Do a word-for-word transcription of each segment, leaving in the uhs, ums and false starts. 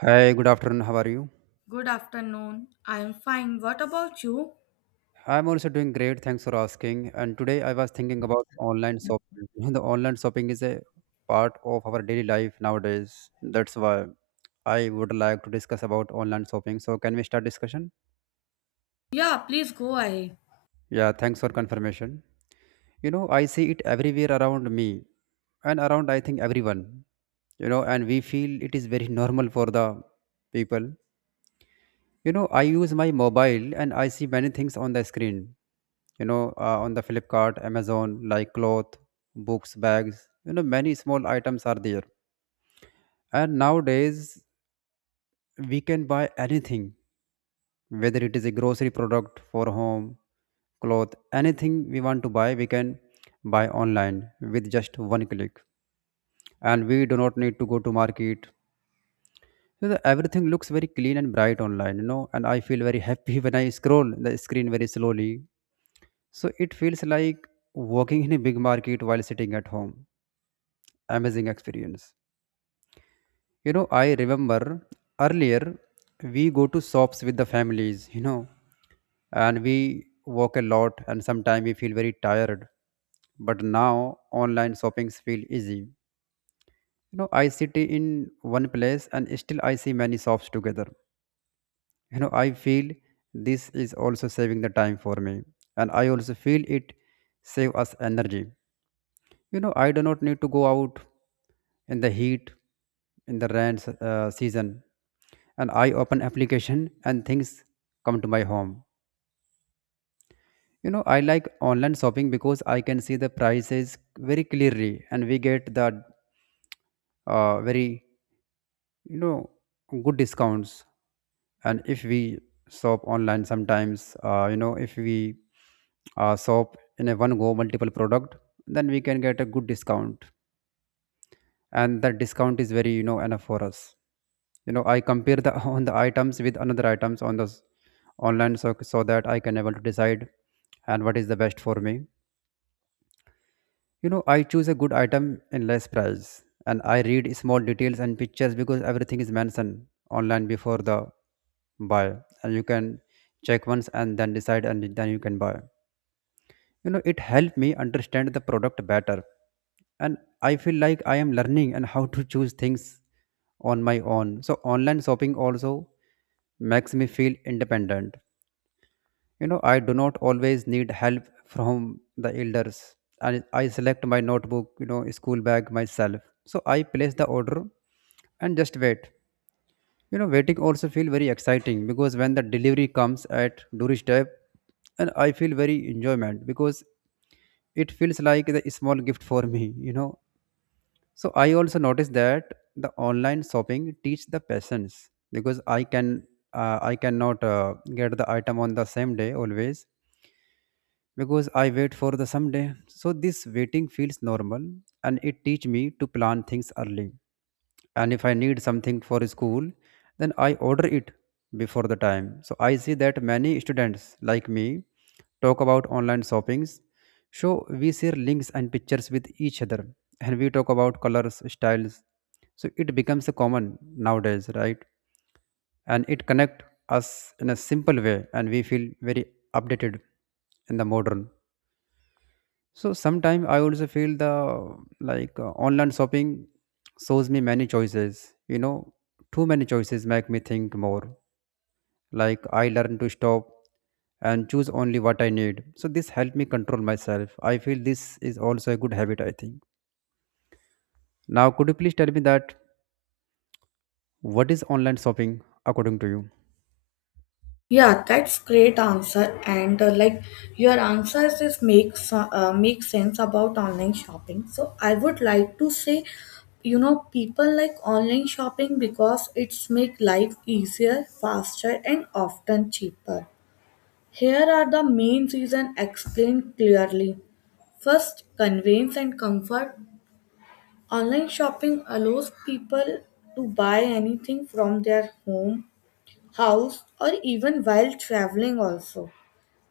Hi, good afternoon. How are you? Good afternoon. I am fine. What about you? I'm also doing great. Thanks for asking. And today I was thinking about online shopping. You know, The online shopping is a part of our daily life nowadays. That's why I would like to discuss about online shopping. So can we start discussion? Yeah, please go ahead. Yeah, thanks for confirmation. You know, I see it everywhere around me and around I think everyone. You know, and we feel it is very normal for the people. You know, I use my mobile and I see many things on the screen. You know, uh, on the Flipkart, Amazon, like cloth, books, bags. You know, many small items are there. And nowadays, we can buy anything, whether it is a grocery product for home, cloth, anything we want to buy, we can buy online with just one click. And we do not need to go to market. So the, everything looks very clean and bright online, you know, and I feel very happy when I scroll the screen very slowly. So it feels like walking in a big market while sitting at home. Amazing experience. You know, I remember earlier we go to shops with the families, you know, and we walk a lot and sometimes we feel very tired. But now online shoppings feel easy. You know, I sit in one place and still I see many shops together. You know, I feel this is also saving the time for me. And I also feel it save us energy. You know, I do not need to go out in the heat, in the rain s- uh, season, and I open application and things come to my home. You know, I like online shopping because I can see the prices very clearly, and we get the uh, very you know good discounts. And if we shop online, sometimes uh, you know if we uh, shop in a one go multiple product, then we can get a good discount and that discount is very you know enough for us. You know, I compare the on the items with another items on the s- online, so, so that I can able to decide and what is the best for me. You know, I choose a good item in less price and I read small details and pictures because everything is mentioned online before the buy, and you can check once and then decide and then you can buy. You know, it helped me understand the product better and I feel like I am learning and how to choose things on my own. So online shopping also makes me feel independent. You know, I do not always need help from the elders, and I select my notebook, you know, school bag myself, so I place the order and just wait. You know, waiting also feel very exciting because when the delivery comes at doorstep, and I feel very enjoyment because it feels like the small gift for me, you know. So I also noticed that the online shopping teach the patience because I can uh, I cannot uh, get the item on the same day always because I wait for the someday. So this waiting feels normal and it teach me to plan things early. And if I need something for school, then I order it before the time. So I see that many students like me talk about online shoppings. So we share links and pictures with each other and we talk about colors, styles. So it becomes a common nowadays, right? And it connect us in a simple way and we feel very updated in the modern. So sometimes I also feel the like uh, online shopping shows me many choices. You know, too many choices make me think more. Like I learn to stop and choose only what I need. So this helped me control myself. I feel this is also a good habit, I think. Now, could you please tell me that what is online shopping according to you? Yeah, that's great answer. And uh, like your answers is makes uh, make sense about online shopping. So I would like to say, you know, people like online shopping because it's make life easier, faster, and often cheaper. Here are the main reason explained clearly. First, convenience and comfort. Online shopping allows people to buy anything from their home, house, or even while traveling, also.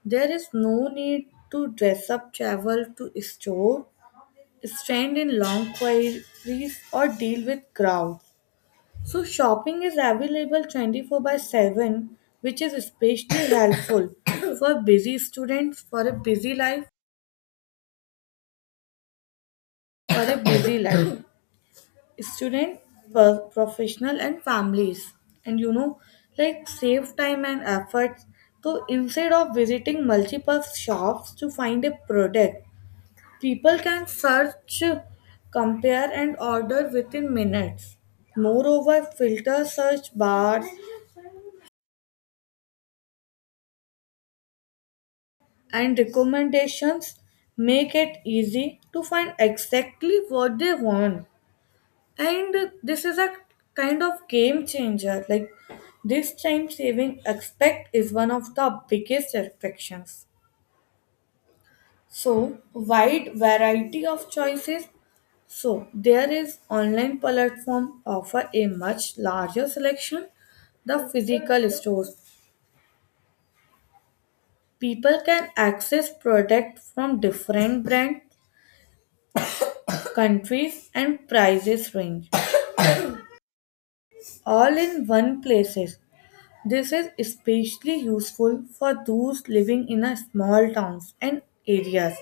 There is no need to dress up, travel to store, stand in long queries, or deal with crowds. So, shopping is available twenty-four by seven, which is especially helpful for busy students, for a busy life, for a busy life. Student, per- professional, and families. And you know, like save time and efforts. So instead of visiting multiple shops to find a product, people can search, compare, and order within minutes. Moreover, filter search bars and recommendations make it easy to find exactly what they want. And this is a kind of game changer. Like this time saving aspect is one of the biggest affections. So wide variety of choices. So there is online platform offer a much larger selection the physical stores. People can access product from different brand, countries and prices range all in one places. This is especially useful for those living in a small towns and areas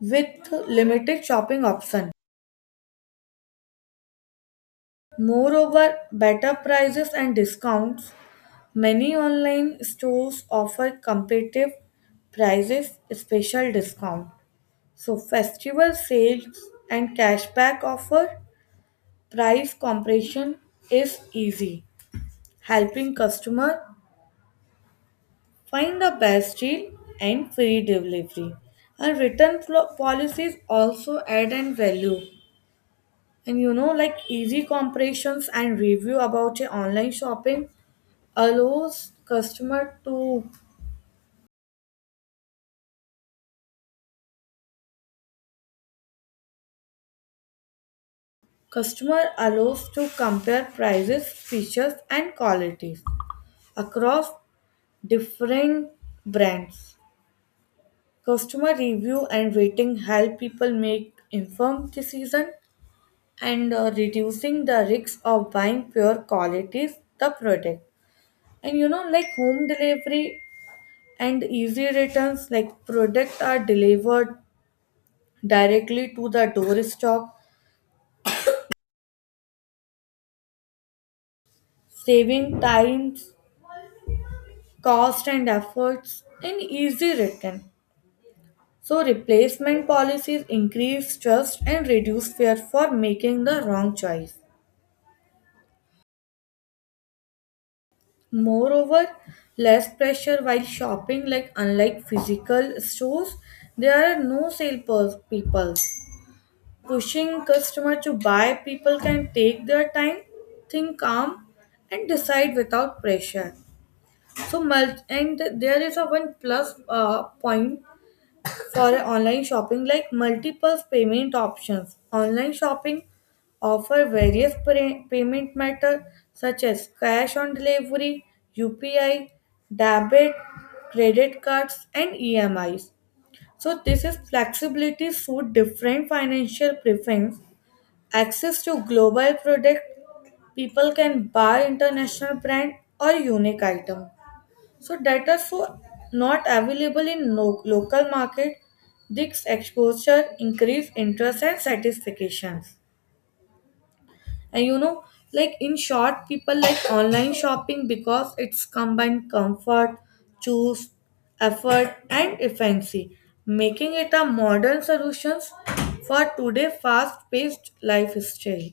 with limited shopping options. Moreover, better prices and discounts. Many online stores offer competitive prices, special discount. So festival sales and cashback offer price comparison is easy, helping customer find the best deal and free delivery. And return plo- policies also add and value. And you know, like easy comparisons and review about your online shopping allows customer to customer allows to compare prices, features, and qualities across different brands. Customer review and rating help people make informed decision and uh, reducing the risk of buying pure qualities the product, and you know, like home delivery and easy returns, like products are delivered directly to the doorstep, saving times, cost and efforts in easy return. So replacement policies increase trust and reduce fear for making the wrong choice. Moreover, less pressure while shopping, like unlike physical stores, there are no sale pers- people pushing customer to buy, people can take their time, think calm, and decide without pressure. So, mul- and there is a one plus uh, point for online shopping like multiple payment options. Online shopping offer various pra- payment methods such as cash on delivery, U P I, debit, credit cards, and E M Is. So this is flexibility suit different financial preference, access to global product, people can buy international brand or unique item. So data so not available in no- local market, this exposure increase interest and satisfactions. And you know, like in short, people like online shopping because it's combined comfort, choose, effort, and efficiency, making it a modern solutions for today fast-paced lifestyle.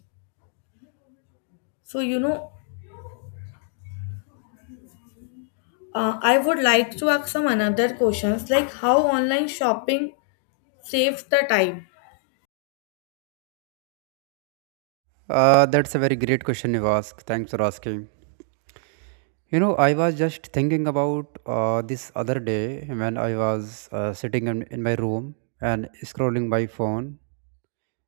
So you know, uh, I would like to ask some another questions like how online shopping saves the time. Uh, that's a very great question you ask. Thanks for asking. You know, I was just thinking about uh, this other day when I was uh, sitting in, in my room and scrolling my phone.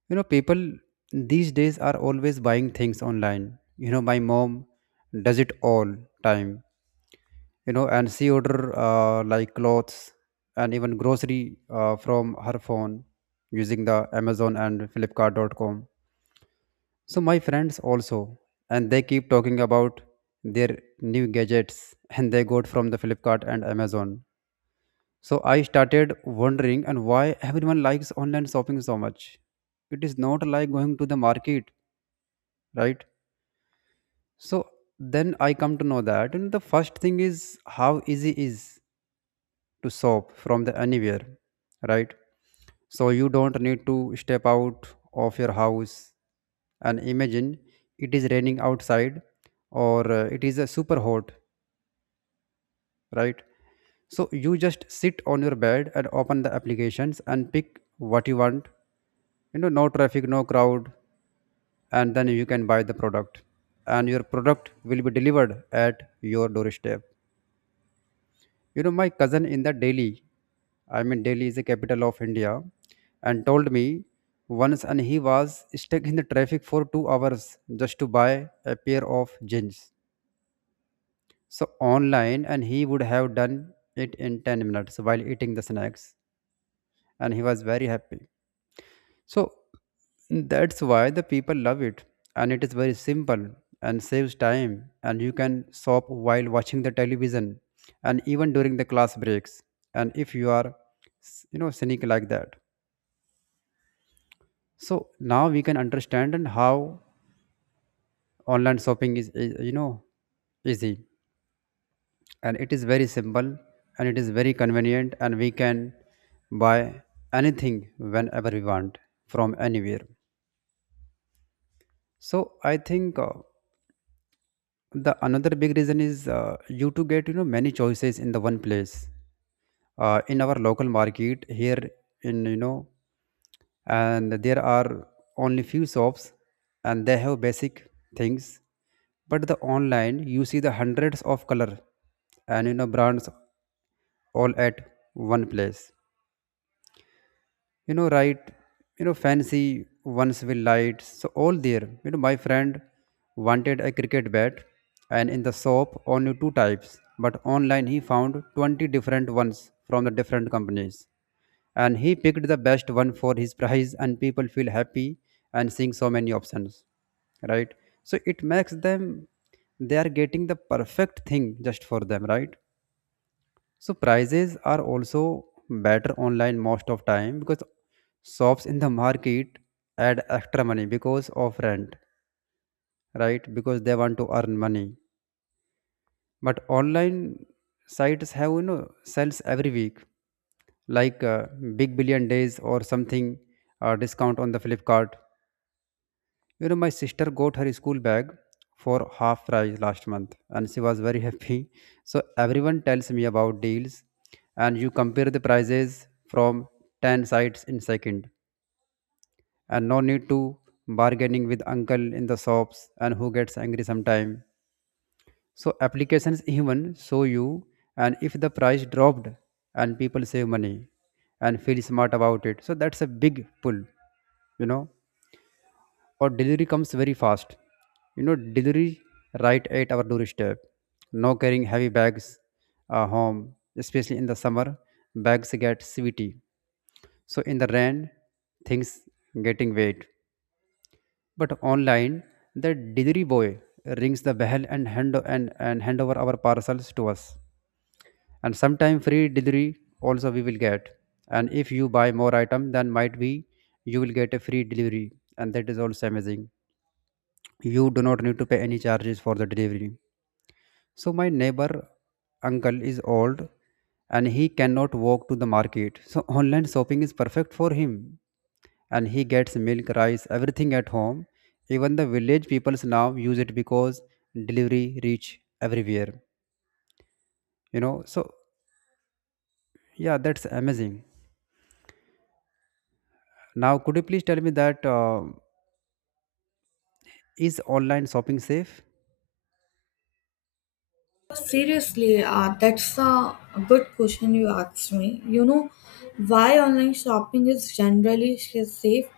You know, people these days are always buying things online. You know, my mom does it all time. You know, and she order uh, like clothes and even grocery uh, from her phone using the Amazon and Flipkart dot com. So my friends also, and they keep talking about their new gadgets and they got from the Flipkart and Amazon. So I started wondering and why everyone likes online shopping so much. It is not like going to the market, right? So then I come to know that and the first thing is how easy is to shop from the anywhere, right? So you don't need to step out of your house, and imagine it is raining outside or uh, it is uh, super hot, right? So you just sit on your bed and open the applications and pick what you want. You know, no traffic, no crowd, and then you can buy the product and your product will be delivered at your doorstep. You know, my cousin in the Delhi, I mean Delhi is the capital of India, and told me once, and he was stuck in the traffic for two hours just to buy a pair of jeans. So online and he would have done it in ten minutes while eating the snacks, and he was very happy. So that's why the people love it. And it is very simple and saves time. And you can shop while watching the television and even during the class breaks. And if you are, you know, cynic like that. So now we can understand and how online shopping is, is, you know, easy. And it is very simple and it is very convenient. And we can buy anything whenever we want from anywhere. So I think. Uh, the another big reason is uh, you to get, you know, many choices in the one place, uh, in our local market here, in, you know, and there are only few shops and they have basic things, but the online you see the hundreds of color and, you know, brands all at one place, you know, right? You know, fancy ones with lights so all there. You know, my friend wanted a cricket bat, and in the shop only two types, but online he found twenty different ones from the different companies, and he picked the best one for his price and people feel happy and seeing so many options, right? So it makes them they are getting the perfect thing just for them, right? So prices are also better online most of time because shops in the market add extra money because of rent, right? Because they want to earn money. But online sites have, you know, sales every week, like uh, Big Billion Days or something, uh, discount on the Flipkart. You know, my sister got her school bag for half price last month and she was very happy. So everyone tells me about deals and you compare the prices from ten sites in second and no need to bargaining with uncle in the shops and who gets angry sometime. So applications even show you and if the price dropped and people save money and feel smart about it. So that's a big pull, you know. Or delivery comes very fast. You know, delivery right at our doorstep, no carrying heavy bags uh, home, especially in the summer bags get sweaty, so in the rain things getting wet. But online the delivery boy rings the bell and hand and, and hand over our parcels to us, and sometime free delivery also we will get, and if you buy more item then might be you will get a free delivery, and that is also amazing. You do not need to pay any charges for the delivery. So my neighbor uncle is old and he cannot walk to the market, so online shopping is perfect for him and he gets milk, rice, everything at home. Even the village peoples now use it because delivery reach everywhere, you know. So yeah, that's amazing. Now could you please tell me that uh, is online shopping safe? Seriously, uh, that's a good question you asked me. You know why online shopping is generally safe?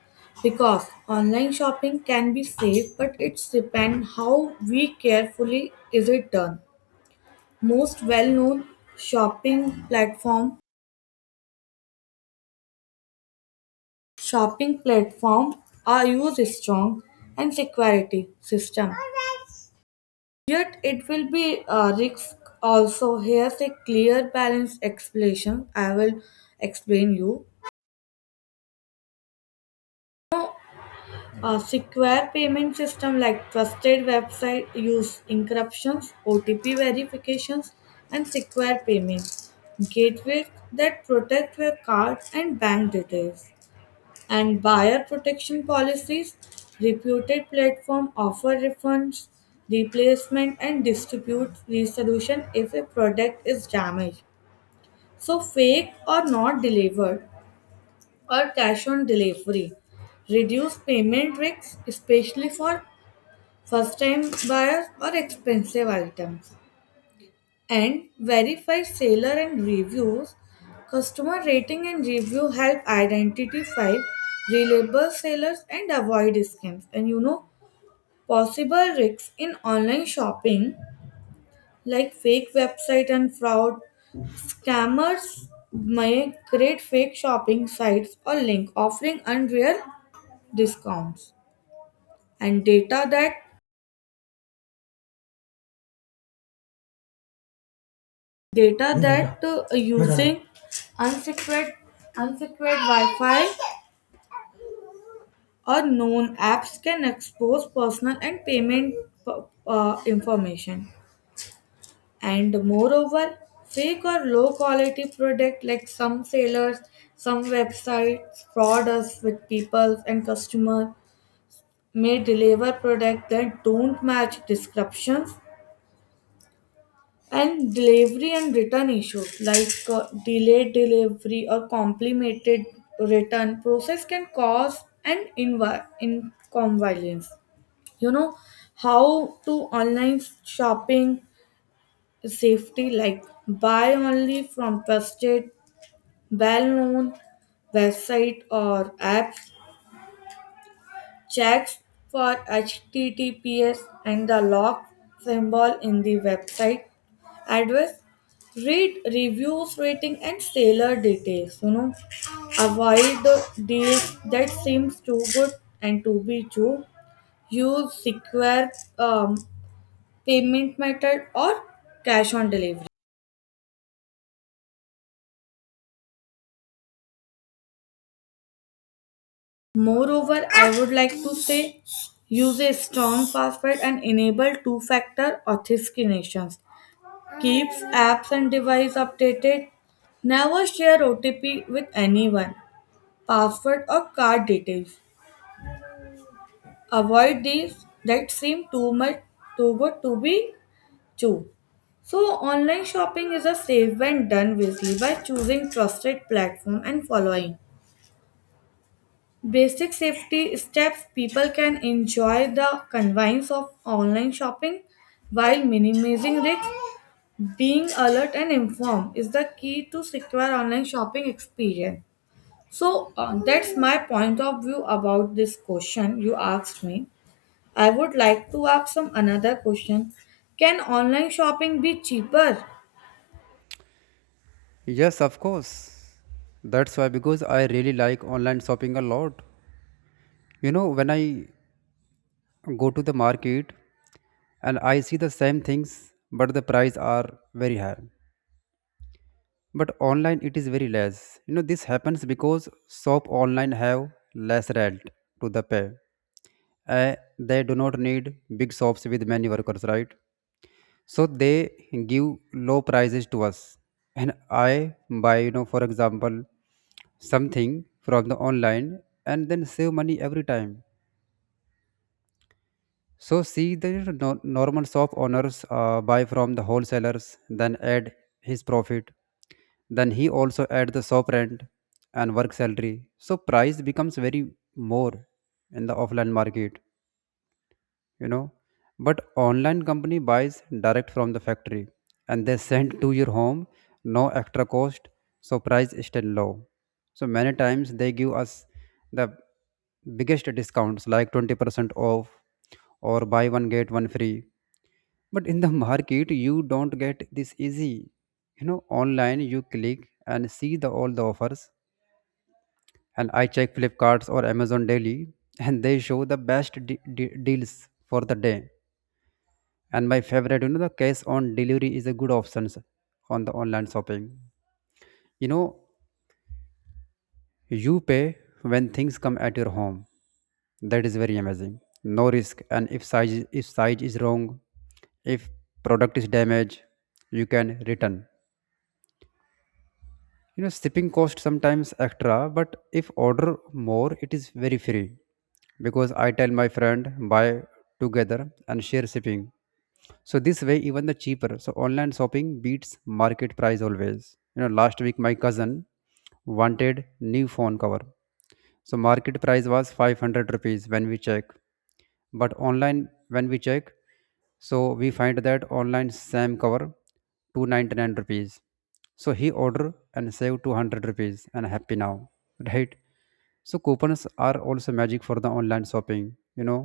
Because online shopping can be safe, but it's depend how we carefully is it done. Most well-known shopping platform shopping platform are use strong and security system. Yet it will be a risk also. Here's a clear balance explanation I will explain you. A secure payment system like trusted website use encryptions, O T P verifications, and secure payment gateways that protect your card and bank details. And buyer protection policies, reputed platform offer refunds, replacement and distribute resolution if a product is damaged. So, fake or not delivered or cash on delivery reduce payment risks, especially for first time buyers or expensive items. And verify seller and reviews. Customer rating and review help identify reliable sellers and avoid scams. And you know, possible risks in online shopping like fake website and fraud. Scammers may create fake shopping sites or link offering unreal discounts. And data that data that uh, using unsecured unsecured Wi-Fi or known apps can expose personal and payment uh, uh, information. And moreover, fake or low quality product, like some sellers, some websites fraud us with people and customers may deliver products that don't match descriptions. And delivery and return issues, like uh, delayed delivery or complicated return process can cause an invi- inconvenience. You know, how to online shopping safety, like buy only from trusted well known website or apps, checks for H T T P S and the lock symbol in the website address. Read reviews, rating, and seller details. You know, avoid the deals that seems too good and to be true. Use secure um, payment method or cash on delivery. Moreover, I would like to say, use a strong password and enable two factor authentication. Keeps apps and device updated. Never share O T P with anyone, password or card details. Avoid deals that seem too much too good to be true. So online shopping is a safe when done wisely by choosing trusted platform and following basic safety steps, people can enjoy the convenience of online shopping while minimizing risks. Being alert and informed is the key to secure online shopping experience. So uh, that's my point of view about this question you asked me. I would like to ask some another question. Can online shopping be cheaper? Yes, of course. That's why because I really like online shopping a lot. You know, when I go to the market and I see the same things, but the price are very high. But online it is very less. You know, this happens because shop online have less rent to the pay. Uh, they do not need big shops with many workers, right? So they give low prices to us, and I buy, you know, for example, something from the online and then save money every time. So see the no- normal shop owners uh, buy from the wholesalers, then add his profit. Then he also add the shop rent and work salary. So price becomes very more in the offline market, you know. But online company buys direct from the factory and they send to your home, no extra cost, so price is still low. So many times they give us the biggest discounts like twenty percent off or buy one get one free, but in the market you don't get this easy. You know, online you click and see the all the offers, and I check flipkarts or amazon daily and they show the best de- de- deals for the day. And my favorite, you know, the cash on delivery is a good option on the online shopping. You know, you pay when things come at your home. That is very amazing, no risk. And if size if size is wrong, if product is damaged, you can return. You know, shipping cost sometimes extra, but if order more, it is very free because I tell my friend buy together and share shipping. So this way, even the cheaper. So online shopping beats market price always. You know, last week my cousin wanted new phone cover. So market price was five hundred rupees when we check, but online when we check, so we find that online same cover two ninety-nine rupees, so he order and save two hundred rupees and happy now. Right, so coupons are also magic for the online shopping. You know,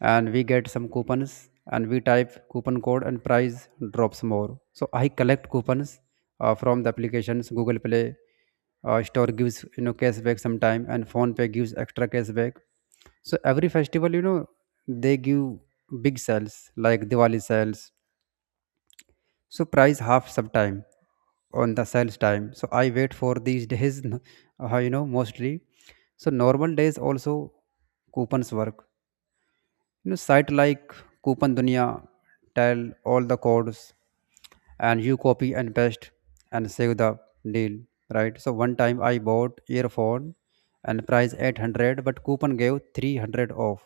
and we get some coupons and we type coupon code and price drops more, so I collect coupons uh, from the applications. Google play uh, store gives, you know, cashback sometime, and phone pay gives extra cashback. So every festival, you know, they give big sales like diwali sales, so price half sometime on the sales time, so I wait for these days. Uh, you know, mostly. So normal days also coupons work. You know, site like coupon dunia tell all the codes, and you copy and paste and save the deal, right? So one time I bought earphone and price eight hundred but coupon gave three hundred off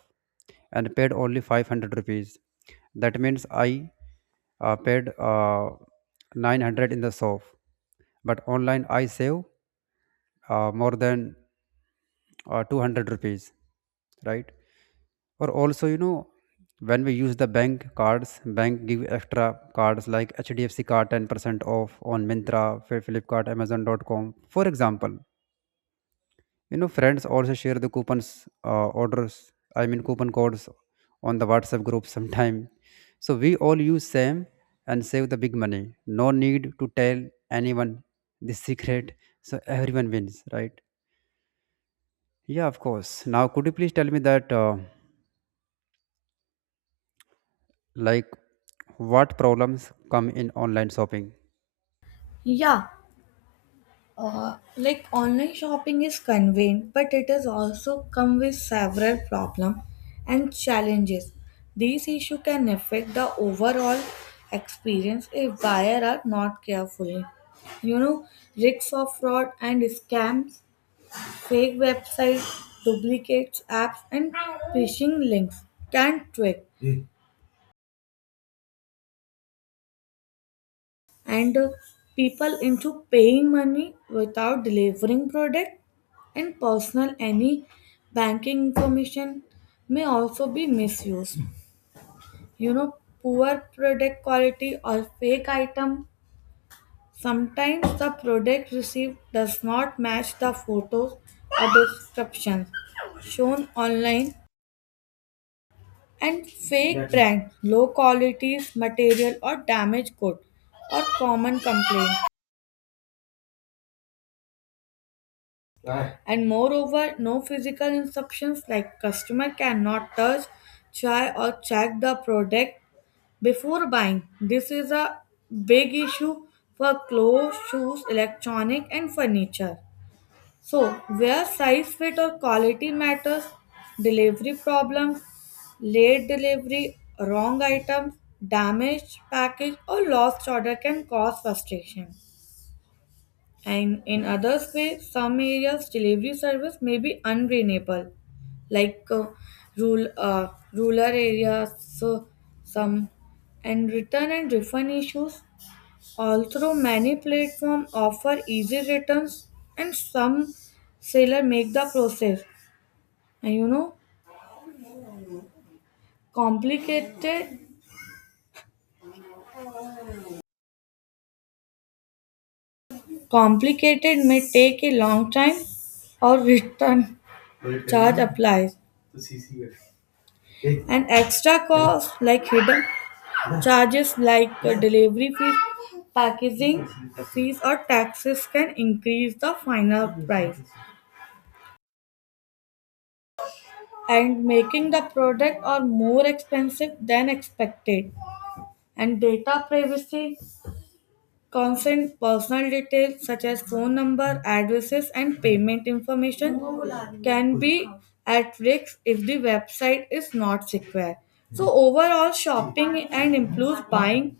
and paid only five hundred rupees. That means I uh, paid uh, nine hundred in the shop, but online I save uh, more than uh, two hundred rupees, right? Or also, you know, when we use the bank cards, bank give extra cards like hdfc card ten percent off on mintra Fi- flipkart amazon dot com for example. You know, friends also share the coupons, uh, orders I mean coupon codes on the whatsapp group sometime. So we all use same and save the big money, no need to tell anyone the secret. So everyone wins, right? Yeah, of course. Now could you please tell me that uh, like what problems come in online shopping? Yeah, Uh, like online shopping is convenient, but it has also come with several problems and challenges. These issues can affect the overall experience if buyers are not careful. You know, risks of fraud and scams, fake websites, duplicates, apps, and phishing links can trick and uh, people into paying money without delivering product, and personal any banking information may also be misused. You know, poor product quality or fake item, sometimes the product received does not match the photos or descriptions shown online. And fake exactly. Brand low qualities material or damaged good or common complaint. And moreover, no physical instructions, like customer cannot touch, try or check the product before buying. This is a big issue for clothes, shoes, electronic and furniture. So, where size fit or quality matters, delivery problems, late delivery, wrong items, damaged package or lost order can cause frustration. And in others way, some areas delivery service may be unreliable, like uh, rural, uh, rural areas, so some and return and refund issues. Also, many platforms offer easy returns, and some seller make the process. And you know, complicated, complicated may take a long time, or return charge applies. And extra costs like hidden charges, like uh, delivery fees, packaging fees, or taxes can increase the final price and making the product or more expensive than expected. And data privacy consent personal details such as phone number, addresses, and payment information can be at risk if the website is not secure. So overall, shopping and impulse buying.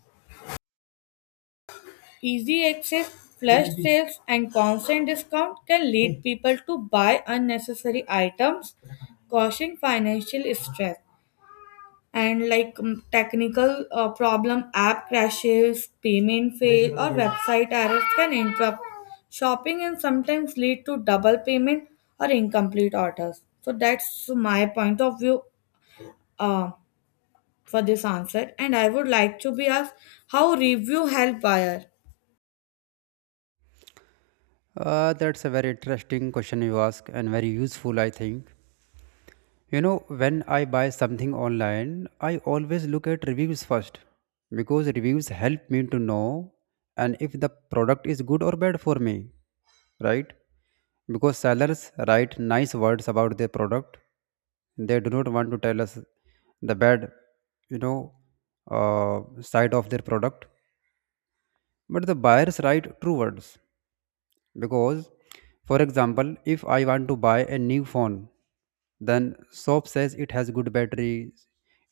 Easy access, flash sales, and constant discount can lead people to buy unnecessary items, causing financial stress. And like mm, technical uh, problem, app crashes, payment fail, or website errors can interrupt shopping and sometimes lead to double payment or incomplete orders. So that's my point of view uh, for this answer. And I would like to be asked how review help buyer. Uh, that's a very interesting question you ask and very useful, I think. You know, when I buy something online, I always look at reviews first because reviews help me to know and if the product is good or bad for me, right? Because sellers write nice words about their product. They do not want to tell us the bad, you know, uh, side of their product. But the buyers write true words. Because, for example, if I want to buy a new phone, then shop says it has good battery,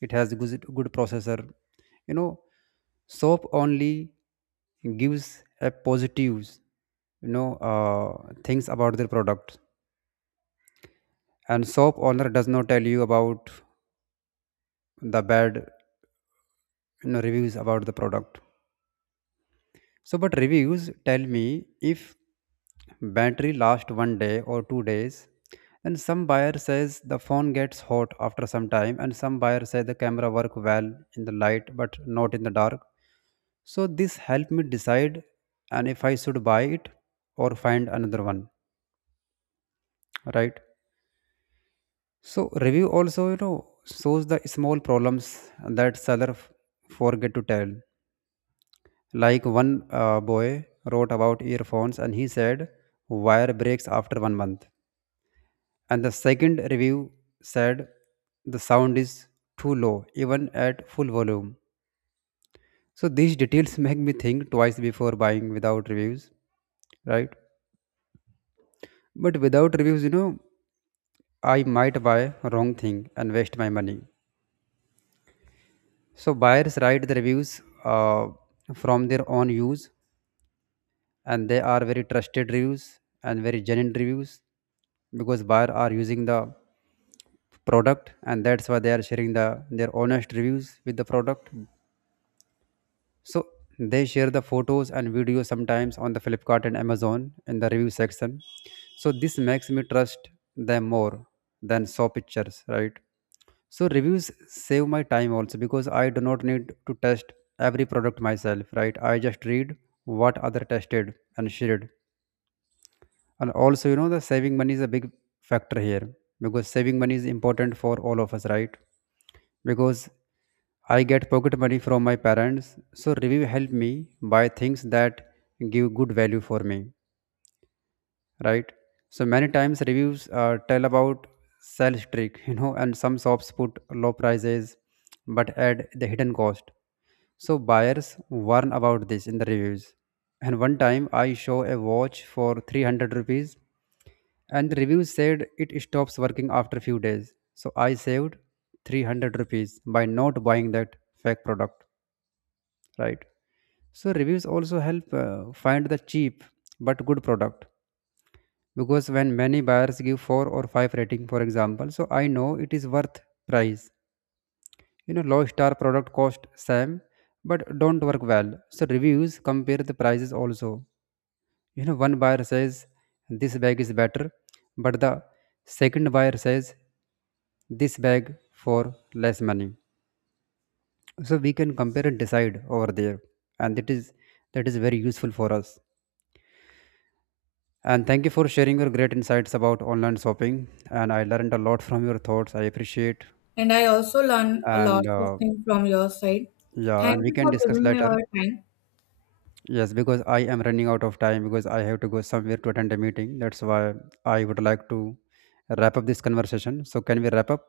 it has good, good processor. You know, shop only gives a positives, you know, uh, things about their product, and shop owner does not tell you about the bad, you know, reviews about the product. So, but reviews tell me if battery lasts one day or two days, and some buyer says the phone gets hot after some time, and some buyer say the camera work well in the light but not in the dark. So this helped me decide and if I should buy it or find another one, right? So review also, you know, shows the small problems that seller f- forget to tell. Like one uh, boy wrote about earphones and he said, wire breaks after one month. And the second review said, the sound is too low, even at full volume. So these details make me think twice before buying without reviews, right? But without reviews, you know, I might buy wrong thing and waste my money. So buyers write the reviews uh, from their own use, and they are very trusted reviews and very genuine reviews because buyer are using the product, and that's why they are sharing the their honest reviews with the product. So they share the photos and videos sometimes on the flipkart and amazon in the review section. So this makes me trust them more than saw pictures, right? So reviews save my time also because I do not need to test every product myself, right? I just read what other tested and shared. And also, you know, the saving money is a big factor here because saving money is important for all of us, right? Because I get pocket money from my parents, so review help me buy things that give good value for me, right? So many times reviews uh, tell about sales trick. You know, and some shops put low prices but add the hidden cost, so buyers warn about this in the reviews. And one time I show a watch for three hundred rupees and the review said it stops working after few days. So I saved three hundred rupees by not buying that fake product, right? So reviews also help uh, find the cheap but good product because when many buyers give four or five rating for example, so I know it is worth price. You know, low star product cost same but don't work well. So reviews compare the prices also. You know, one buyer says this bag is better, but the second buyer says this bag for less money. So we can compare and decide over there. And that is that is very useful for us. And thank you for sharing your great insights about online shopping. And I learned a lot from your thoughts. I appreciate. And I also learn a lot And of uh, things from your side. yeah, Thank and we you can for discuss giving me later. your time. Yes, because I am running out of time because I have to go somewhere to attend a meeting. That's why I would like to wrap up this conversation. So, can we wrap up?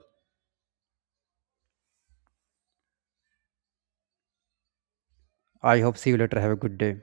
I hope see you later. Have a good day.